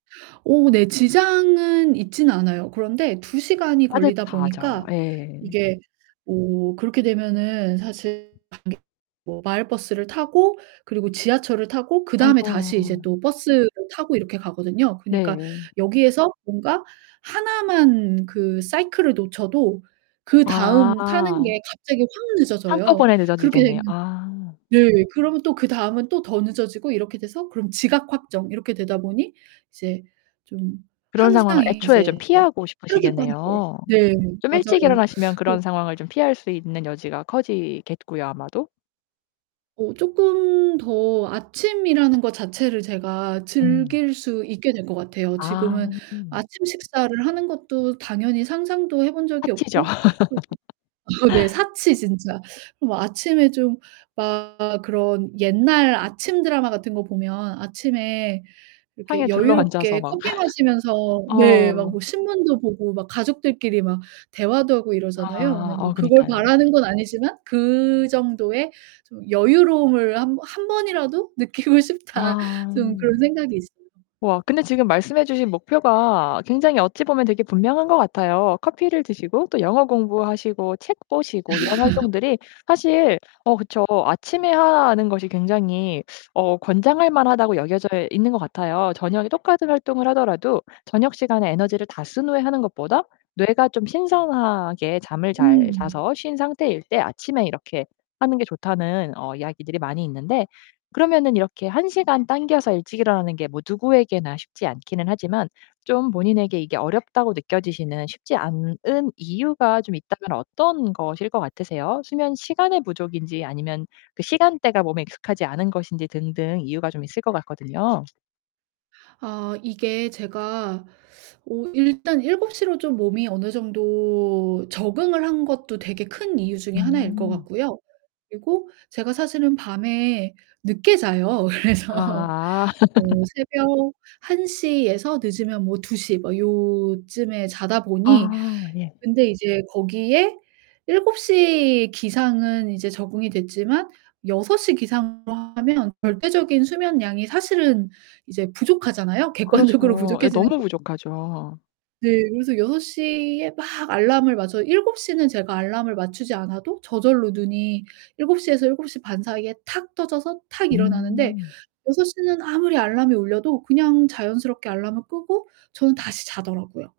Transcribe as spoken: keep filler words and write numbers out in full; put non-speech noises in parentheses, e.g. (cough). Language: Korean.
어 네. 지장은 있진 않아요. 그런데 두 시간이 걸리다 따뜻하죠. 보니까 예. 이게 뭐 그렇게 되면은 사실 (unintelligible) 뭐 마을버스를 타고 그리고 지하철을 타고 그다음에 아이고. 다시 이제 또 버스를 타고 이렇게 가거든요. 그니까 네. 여기에서 뭔가 하나만 그 사이클을 놓쳐도 그다음 타는 아. 게 갑자기 확 늦어져요. 한꺼번에 그렇게 늦어지겠네요. 되면 아. 네. 그러면 또 그 다음은 또 더 늦어지고 이렇게 돼서 그럼 지각 확정 이렇게 되다 보니 이제 좀 그런 항상 상황을 애초에 좀 이제 피하고 빠르게 빠르게 싶으시겠네요. 네 좀 일찍 맞아요. 일어나시면 그런 그 상황을 좀 피할 수 있는 여지가 커지겠고요, 아마도. 어 쪼끔 더 아침이라는 거 자체를 제가 음. 즐길 수 있게 될 것 같아요. 아. 지금은 아침 식사를 하는 것도 당연히 상상도 해 본 적이 파티죠. 없고 또 어 네. (laughs) 사치 진짜. 뭐 아침에 좀 막 그런 옛날 아침 드라마 같은 거 보면 아침에 상에 이렇게 둘러 앉아서 여유롭게 막 커피 (laughs) 마시면서 네 막 뭐 어. 신문도 보고 막 가족들끼리 막 대화도 하고 이러잖아요. 아. 근데 뭐 어 그걸 그니까요. 바라는 건 아니지만 '그 정도의 좀 여유로움을 한 번 한 번이라도 느끼고 싶다.' 아. 좀 그런 생각이 있어요. 우와 근데 지금 말씀해 주신 목표가 굉장히 어찌 보면 되게 분명한 것 같아요. 커피를 드시고 또 영어 공부하시고 책 보시고 이런 (laughs) 활동들이 사실 어 그쵸. 아침에 하는 것이 굉장히 어 권장할 만하다고 여겨져 있는 것 같아요. 저녁에 똑같은 활동을 하더라도 저녁 시간에 에너지를 다 쓴 후에 하는 것보다 뇌가 좀 신선하게 잠을 잘 음. 자서 쉰 상태일 때 아침에 이렇게 하는 게 좋다는 어 이야기들이 많이 있는데 그러면은 이렇게 한 시간 당겨서 일찍 일어나는 게 뭐 누구에게나 쉽지 않기는 하지만 좀 본인에게 이게 어렵다고 느껴지시는 쉽지 않은 이유가 좀 있다면 어떤 것일 것 같으세요? 수면 시간의 부족인지 아니면 그 시간대가 몸에 익숙하지 않은 것인지 등등 이유가 좀 있을 것 같거든요. 아 이게 제가 어 일단 일곱 시 로 좀 몸이 어느 정도 적응을 한 것도 되게 큰 이유 중에 하나일 것 음. 같고요. 그리고 제가 사실은 밤에 늦게 자요. 그래서 아. 뭐 (laughs) 새벽 한 시 에서 늦으면 뭐 두 시 막 요쯤에 자다 보니 아 예. 근데 이제 거기에 일곱 시 기상은 이제 적응이 됐지만 여섯 시 기상으로 하면 절대적인 수면량이 사실은 이제 부족하잖아요. 객관적으로 그렇죠. 예 부족해지는 너무 거 부족하죠. 네. 그래서 여섯 시 에 막 알람을 맞춰 일곱 시 는 제가 알람을 맞추지 않아도 저절로 눈이 일곱 시 에서 7:30사이에 탁 떠져서 탁 일어나는데 음. 여섯 시 는 아무리 알람이 울려도 그냥 자연스럽게 알람을 끄고 저는 다시 자더라고요.